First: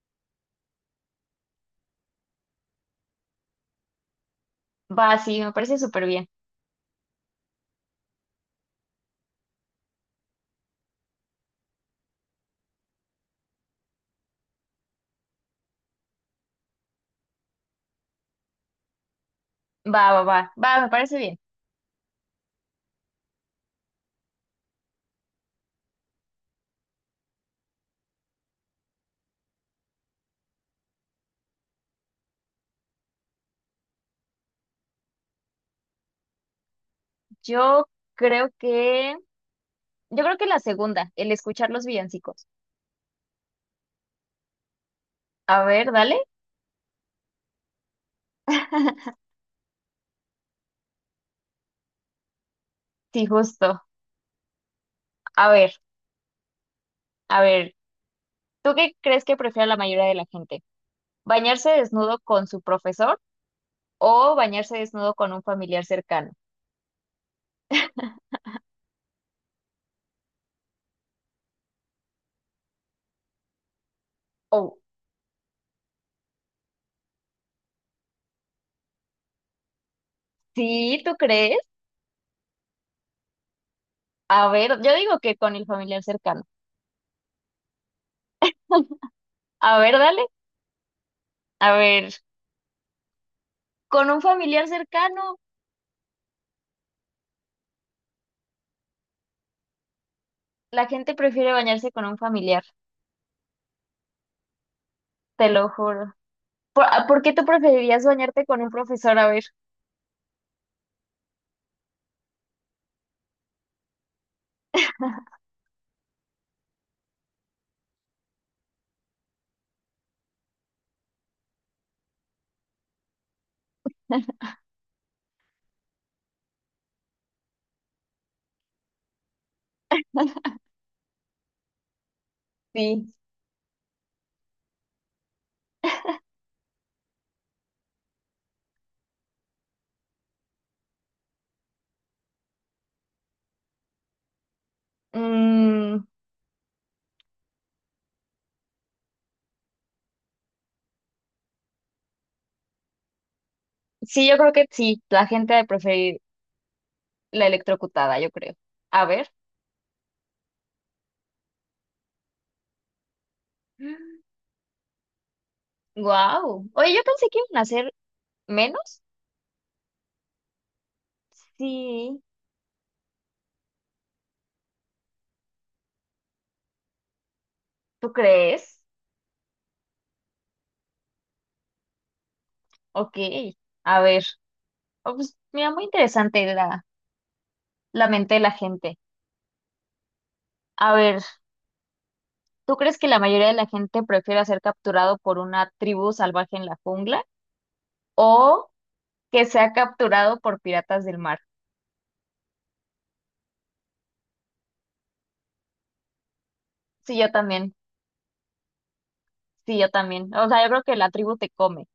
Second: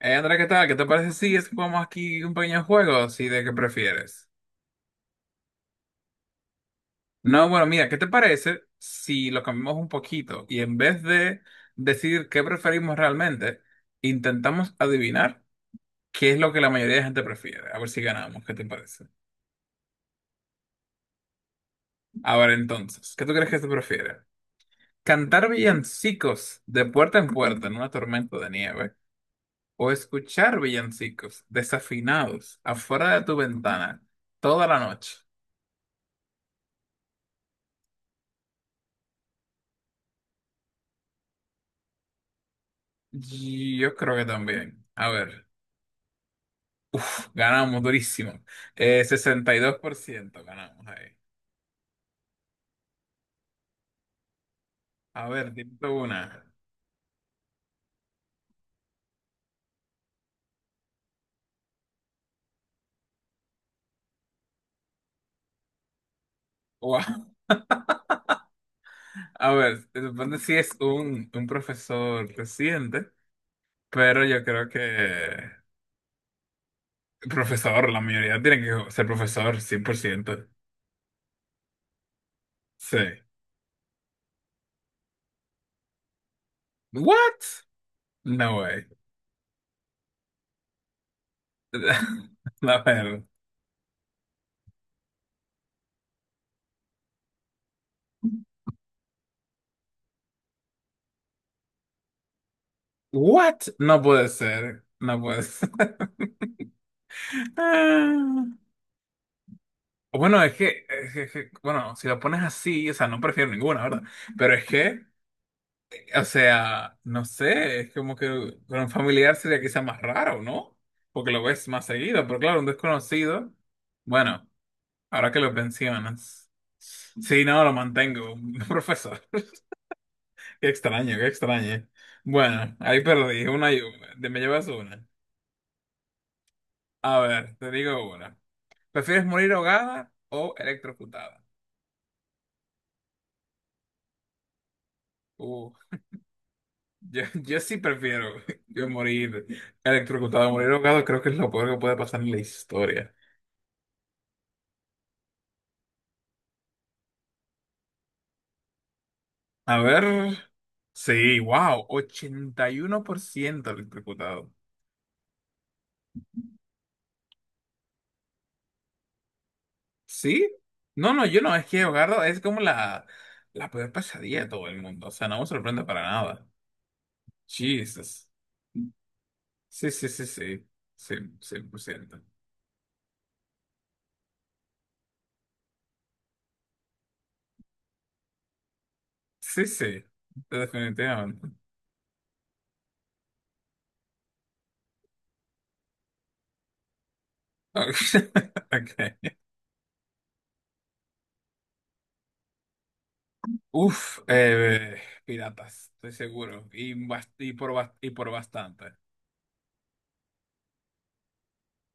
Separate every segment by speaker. Speaker 1: Andrea, ¿qué tal? ¿Qué te parece si es que jugamos aquí un pequeño juego así de qué prefieres?
Speaker 2: Va, sí, me parece súper bien.
Speaker 1: No, bueno, mira, ¿qué te parece si lo cambiamos un poquito y en vez de decir qué preferimos realmente, intentamos adivinar qué es lo que la mayoría de gente prefiere? A ver si ganamos, ¿qué te parece?
Speaker 2: Va, va, va, va, me parece bien.
Speaker 1: A ver, entonces, ¿qué tú crees que se prefiere? ¿Cantar villancicos de puerta en puerta en una tormenta de nieve o escuchar villancicos desafinados afuera de tu ventana toda la noche?
Speaker 2: Yo creo que, yo creo que la segunda, el escuchar los villancicos.
Speaker 1: Yo creo que también. A ver,
Speaker 2: A ver, dale.
Speaker 1: ganamos durísimo. 62% ganamos ahí.
Speaker 2: Sí, justo.
Speaker 1: A ver,
Speaker 2: A ver,
Speaker 1: dime tú una.
Speaker 2: a ver, ¿tú qué crees que prefiere la mayoría de la gente? ¿Bañarse desnudo con su profesor o bañarse desnudo con un familiar cercano?
Speaker 1: Wow. A ver, se supone si es un profesor reciente, pero yo creo
Speaker 2: Oh,
Speaker 1: que profesor, la mayoría tiene que ser profesor, 100%.
Speaker 2: sí, ¿tú crees?
Speaker 1: Sí.
Speaker 2: A ver, yo digo que con el familiar cercano.
Speaker 1: What? No way.
Speaker 2: A ver, dale. A ver,
Speaker 1: A ver.
Speaker 2: con un familiar cercano, la gente prefiere bañarse con un familiar,
Speaker 1: What? No puede ser. No puede
Speaker 2: te lo
Speaker 1: ser.
Speaker 2: juro. ¿A por qué tú preferirías bañarte con un profesor? A ver,
Speaker 1: Bueno, es que, bueno, si lo pones así, o sea, no prefiero ninguna, ¿verdad? Pero es que, o sea, no sé, es como que con un familiar sería quizá más raro, ¿no? Porque lo ves más seguido, pero claro, un desconocido, bueno, ahora que lo mencionas. Sí, no, lo mantengo, profesor. Qué extraño, qué extraño. Bueno, ahí
Speaker 2: sí.
Speaker 1: perdí, una y una. Me llevas una. A ver, te digo una. ¿Prefieres morir ahogada o electrocutada? Uh,
Speaker 2: Mm,
Speaker 1: yo sí prefiero yo morir electrocutado, morir ahogado, creo que es lo peor que puede pasar en la historia.
Speaker 2: sí, yo creo que sí. La gente de preferir la electrocutada, yo creo. A ver.
Speaker 1: A ver, sí, wow, 81% electrocutado.
Speaker 2: Wow. Oye, yo pensé que iban a ser menos.
Speaker 1: ¿Sí? No, no, yo no, es que ahogado
Speaker 2: Sí.
Speaker 1: es como la peor pesadilla de todo el mundo, o sea, no me sorprende para nada.
Speaker 2: ¿Tú
Speaker 1: Jesus.
Speaker 2: crees?
Speaker 1: Sí, sí, sí, sí, sí, 100%.
Speaker 2: Ok. A ver. Oh, pues, mira, muy interesante la mente de la gente.
Speaker 1: Sí, sí,
Speaker 2: A ver,
Speaker 1: definitivamente.
Speaker 2: ¿tú crees que la mayoría de la gente prefiere ser capturado por una tribu salvaje en la jungla o
Speaker 1: Ok.
Speaker 2: que sea capturado por piratas del mar?
Speaker 1: Uf, piratas, estoy seguro. Y,
Speaker 2: Sí,
Speaker 1: bas-
Speaker 2: yo
Speaker 1: y, por,
Speaker 2: también.
Speaker 1: bas- y por bastante.
Speaker 2: Sí, yo también. O sea, yo creo que la tribu te come.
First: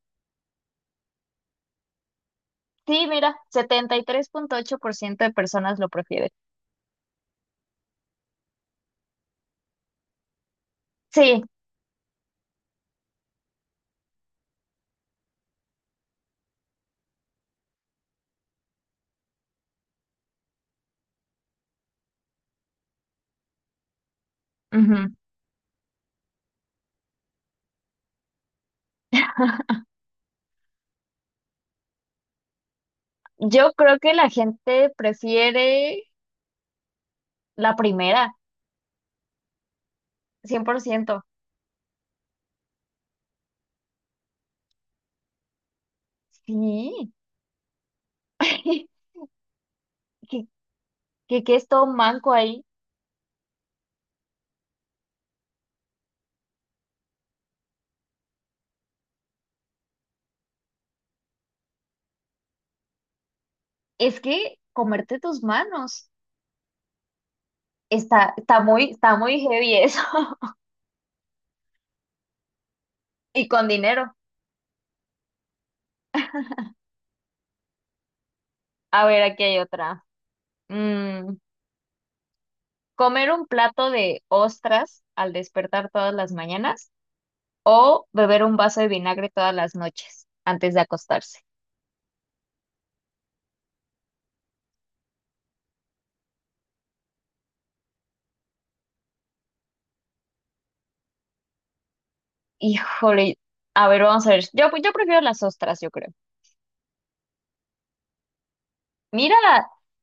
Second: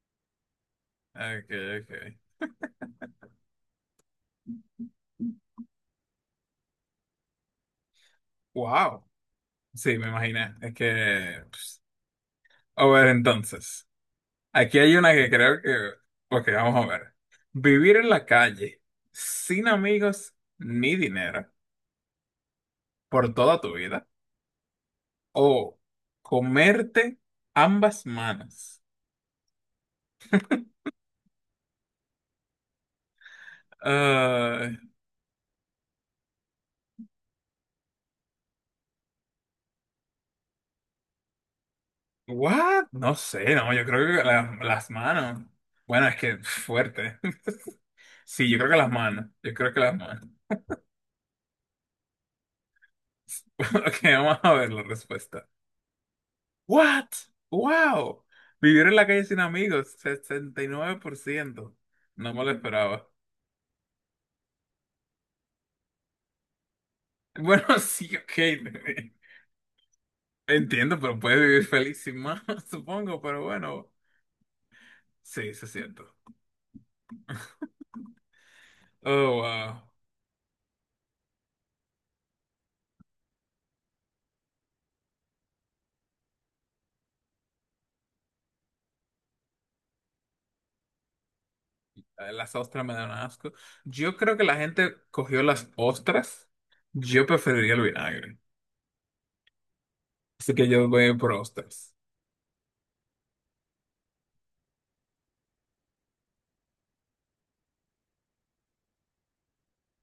Speaker 1: Okay, okay.
Speaker 2: Sí, mira, 73.8% de personas lo prefieren.
Speaker 1: Wow. Sí, me imaginé. Es
Speaker 2: Sí,
Speaker 1: que, pues, a ver, entonces. Aquí hay una que creo que. Ok, vamos a ver. Vivir en la calle, sin amigos ni dinero, por toda tu vida.
Speaker 2: ujú.
Speaker 1: O comerte ambas manos.
Speaker 2: Yo creo que la
Speaker 1: Ah,
Speaker 2: gente prefiere la primera, 100%.
Speaker 1: what? No sé, no, yo creo que las manos. Bueno, es que
Speaker 2: Sí.
Speaker 1: fuerte. Sí, yo creo que las manos. Yo creo que las manos.
Speaker 2: ¿Qué, qué es todo manco ahí?
Speaker 1: Ok, vamos a ver la respuesta. What? Wow. Vivir en la calle sin amigos, 69%. No me lo esperaba.
Speaker 2: Es que comerte tus manos
Speaker 1: Bueno, sí, ok.
Speaker 2: está muy heavy eso.
Speaker 1: Entiendo, pero puedes vivir feliz sin más, supongo, pero
Speaker 2: Y con
Speaker 1: bueno.
Speaker 2: dinero.
Speaker 1: Sí, se siento.
Speaker 2: A ver,
Speaker 1: Oh,
Speaker 2: aquí hay
Speaker 1: wow.
Speaker 2: otra. Mm, Comer un plato de ostras al despertar todas las mañanas o beber un vaso de vinagre todas las noches antes de acostarse.
Speaker 1: Las ostras me dan asco. Yo creo que la gente cogió las ostras. Yo preferiría el vinagre. Así que yo voy por ostras.
Speaker 2: Híjole, a ver, vamos a ver. Yo prefiero las ostras, yo creo. Mira,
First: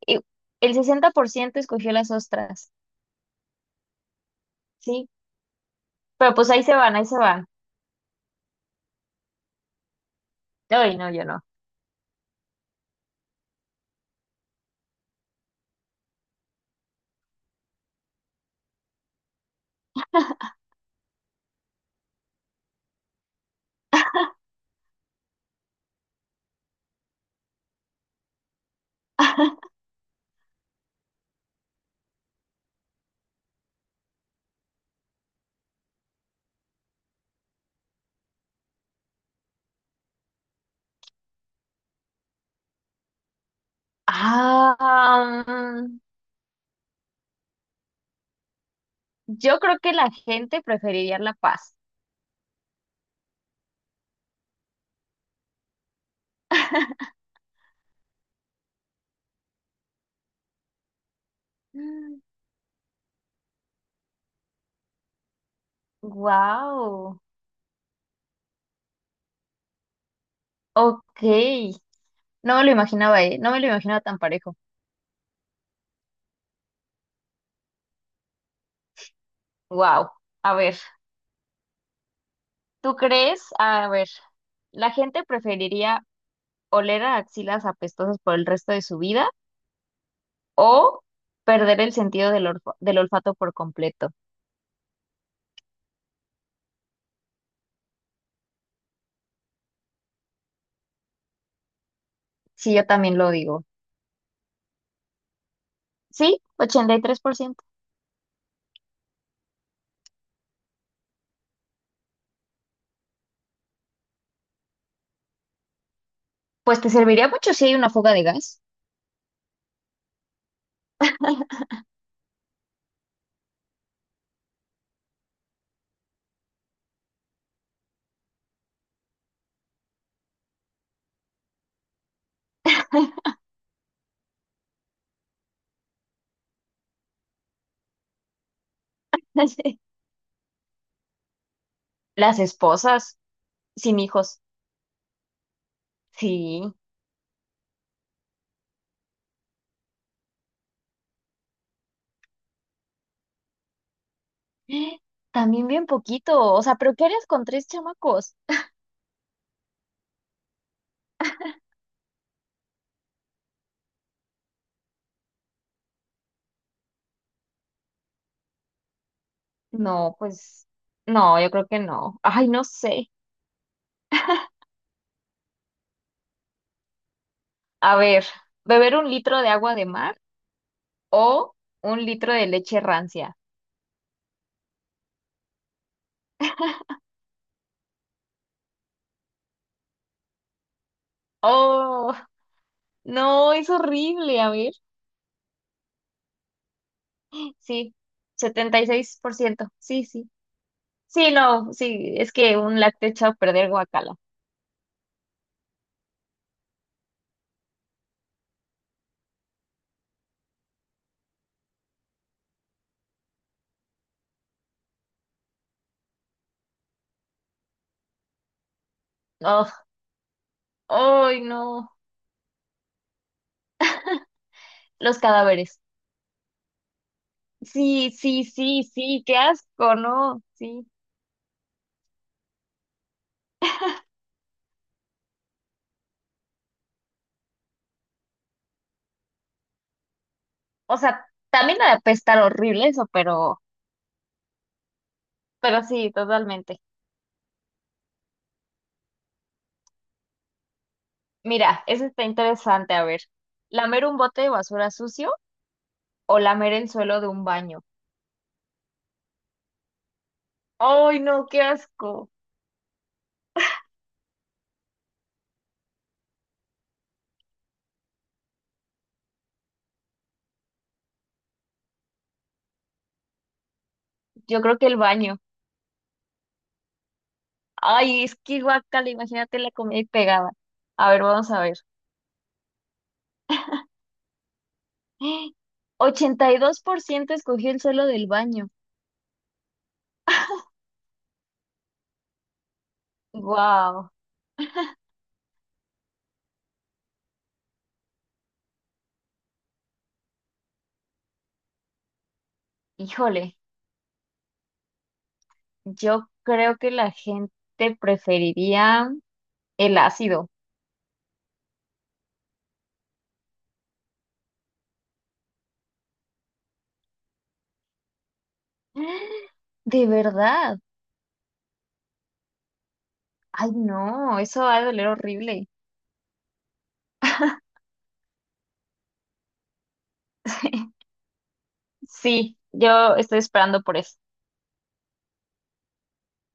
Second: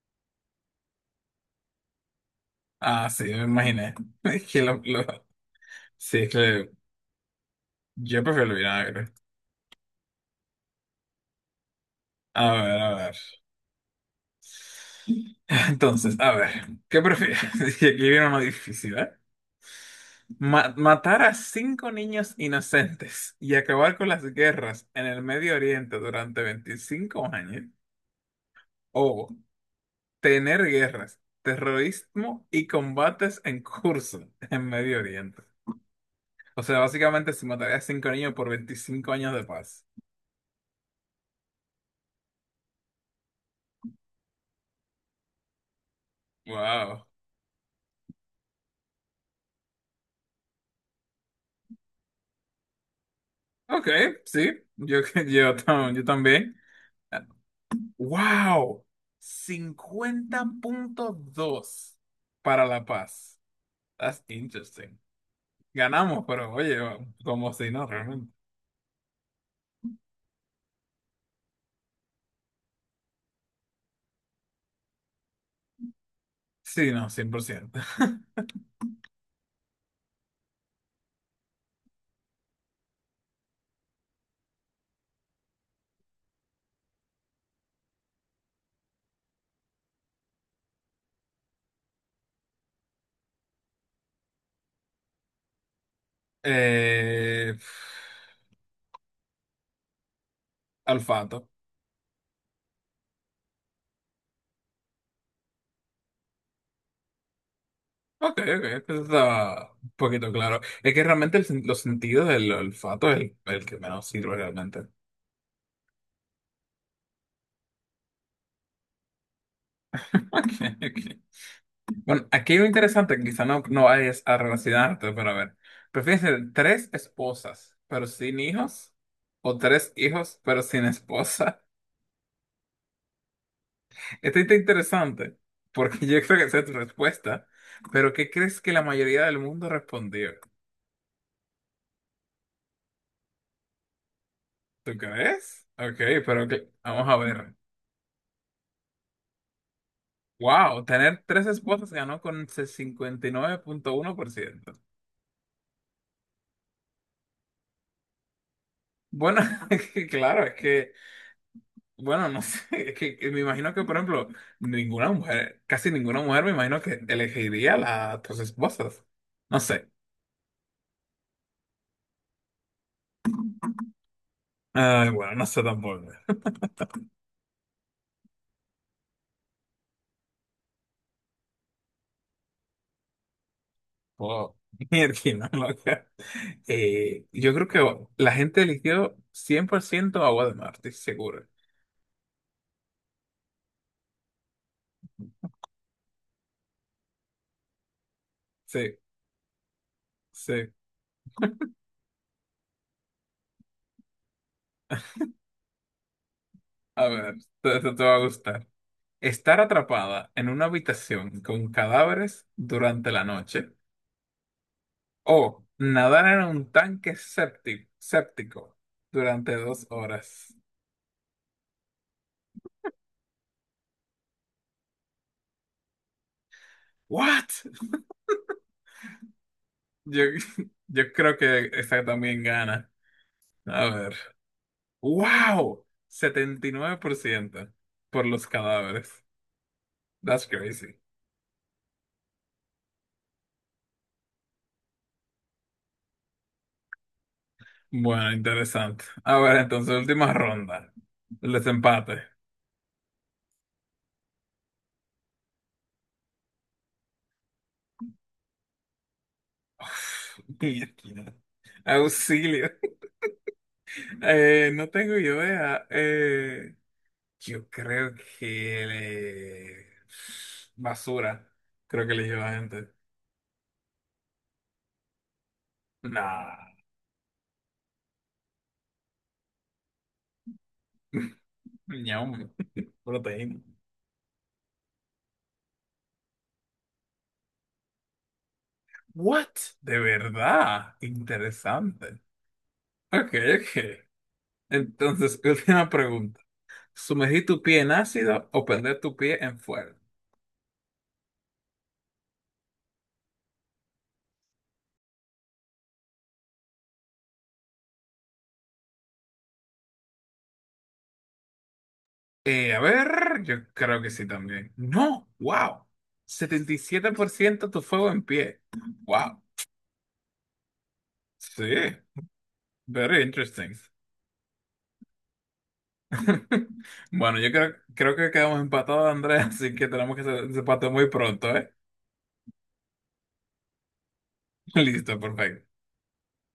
Speaker 2: y- el 60% escogió las ostras,
Speaker 1: Ah, sí, me imaginé. Es que
Speaker 2: sí.
Speaker 1: sí, es
Speaker 2: Pero pues ahí
Speaker 1: que
Speaker 2: se van, ahí se van.
Speaker 1: yo prefiero el vinagre.
Speaker 2: Ay, no, yo no.
Speaker 1: A ver, a ver. Entonces, a ver, ¿qué prefieres? Y aquí viene una difícil, ¿eh? Matar a cinco niños inocentes y acabar con las guerras en el Medio Oriente durante 25 años. O tener guerras, terrorismo y combates en curso en Medio Oriente. O sea, básicamente se mataría a cinco niños por 25 años de paz.
Speaker 2: Ah, mm,
Speaker 1: Wow.
Speaker 2: yo creo que la gente preferiría la paz.
Speaker 1: Ok, sí, yo, yo también. Wow. 50,2 para la paz. That's interesting. Ganamos, pero oye,
Speaker 2: Wow.
Speaker 1: como si no, realmente.
Speaker 2: Ok. No me lo imaginaba, ¿eh? No me lo imaginaba tan parejo.
Speaker 1: Sí, no, 100%.
Speaker 2: Wow. A ver. ¿Tú crees? A ver, ¿la gente preferiría oler a axilas apestosas por el resto de su vida o perder el sentido del olfato por completo?
Speaker 1: Eh, olfato.
Speaker 2: Sí, yo también lo digo. Sí, 83%.
Speaker 1: Ok, ok, eso está un poquito claro. Es que realmente los sentidos del olfato es el que menos sirve realmente.
Speaker 2: Pues te serviría mucho si hay una fuga de gas.
Speaker 1: Ok, ok. Bueno, aquí hay lo interesante, que quizá no, no vayas a relacionarte, pero a ver. ¿Prefieres tener tres esposas, pero sin hijos? ¿O tres hijos, pero sin esposa? Esto está interesante, porque yo creo que esa es tu respuesta. Pero ¿qué crees que la mayoría del mundo respondió?
Speaker 2: Las esposas, sin hijos.
Speaker 1: ¿Tú crees? Ok, pero
Speaker 2: Sí.
Speaker 1: vamos a ver. Wow, tener tres esposas ganó con 59,1%.
Speaker 2: También bien poquito. O sea, ¿pero qué harías con tres chamacos?
Speaker 1: Bueno, es que claro, es que, bueno, no sé, es que me imagino que, por ejemplo, ninguna mujer, casi ninguna mujer, me imagino que elegiría las tres esposas. No sé.
Speaker 2: No, pues no, yo creo que no. Ay, no sé.
Speaker 1: Ay, bueno, no sé tampoco.
Speaker 2: A ver, beber un litro de agua de mar o un litro de leche rancia.
Speaker 1: Wow. Mierda, loca. Yo creo que la gente eligió 100% agua de mar, estoy seguro.
Speaker 2: Oh, no, es horrible, a ver. Sí, setenta y
Speaker 1: Sí,
Speaker 2: seis por ciento Sí, sí.
Speaker 1: sí.
Speaker 2: Sí, no, sí, es que un lácteo echado a perder guacala.
Speaker 1: A ver, te va a gustar. Estar atrapada en una habitación con cadáveres durante la noche o nadar en un tanque séptico durante
Speaker 2: Oh,
Speaker 1: 2 horas.
Speaker 2: ay, no. Los cadáveres.
Speaker 1: ¿What?
Speaker 2: Sí, sí, sí, sí, qué asco,
Speaker 1: Yo,
Speaker 2: ¿no? Sí.
Speaker 1: yo creo que esa también gana. A ver. ¡Wow! 79% por ciento por los cadáveres. That's crazy.
Speaker 2: O sea, también ha de apestar horrible eso, pero sí, totalmente.
Speaker 1: Bueno, interesante. A ver, entonces, última ronda. El
Speaker 2: Mira, eso
Speaker 1: desempate.
Speaker 2: está interesante, a ver. ¿Lamer un bote de basura sucio o lamer el suelo de un baño?
Speaker 1: Uf,
Speaker 2: Ay,
Speaker 1: mierda.
Speaker 2: no, qué asco.
Speaker 1: Auxilio. No tengo idea. Yo creo que eh, basura. Creo que eligió la gente.
Speaker 2: Yo creo que el baño.
Speaker 1: Nah.
Speaker 2: Ay, es que guácala, imagínate la comida y pegada. A ver, vamos a ver.
Speaker 1: Ñam, proteína.
Speaker 2: ¡Ah! 82% escogió el suelo del baño.
Speaker 1: What? De verdad. Interesante. Ok, ok.
Speaker 2: Wow.
Speaker 1: Entonces, última pregunta. ¿Sumergir tu pie en ácido o prender tu pie en fuego?
Speaker 2: Híjole, yo creo que la gente preferiría el ácido.
Speaker 1: A ver, yo creo que sí también. No, wow. 77% tu fuego en pie. Wow.
Speaker 2: ¡Ah! De verdad.
Speaker 1: Sí. Very
Speaker 2: Ay,
Speaker 1: interesting.
Speaker 2: no, eso va a doler horrible.
Speaker 1: Bueno, yo creo, que quedamos empatados, Andrés, así que tenemos que hacer ese empate muy pronto, ¿eh?
Speaker 2: Sí, yo estoy esperando por eso.
Speaker 1: Listo, perfecto.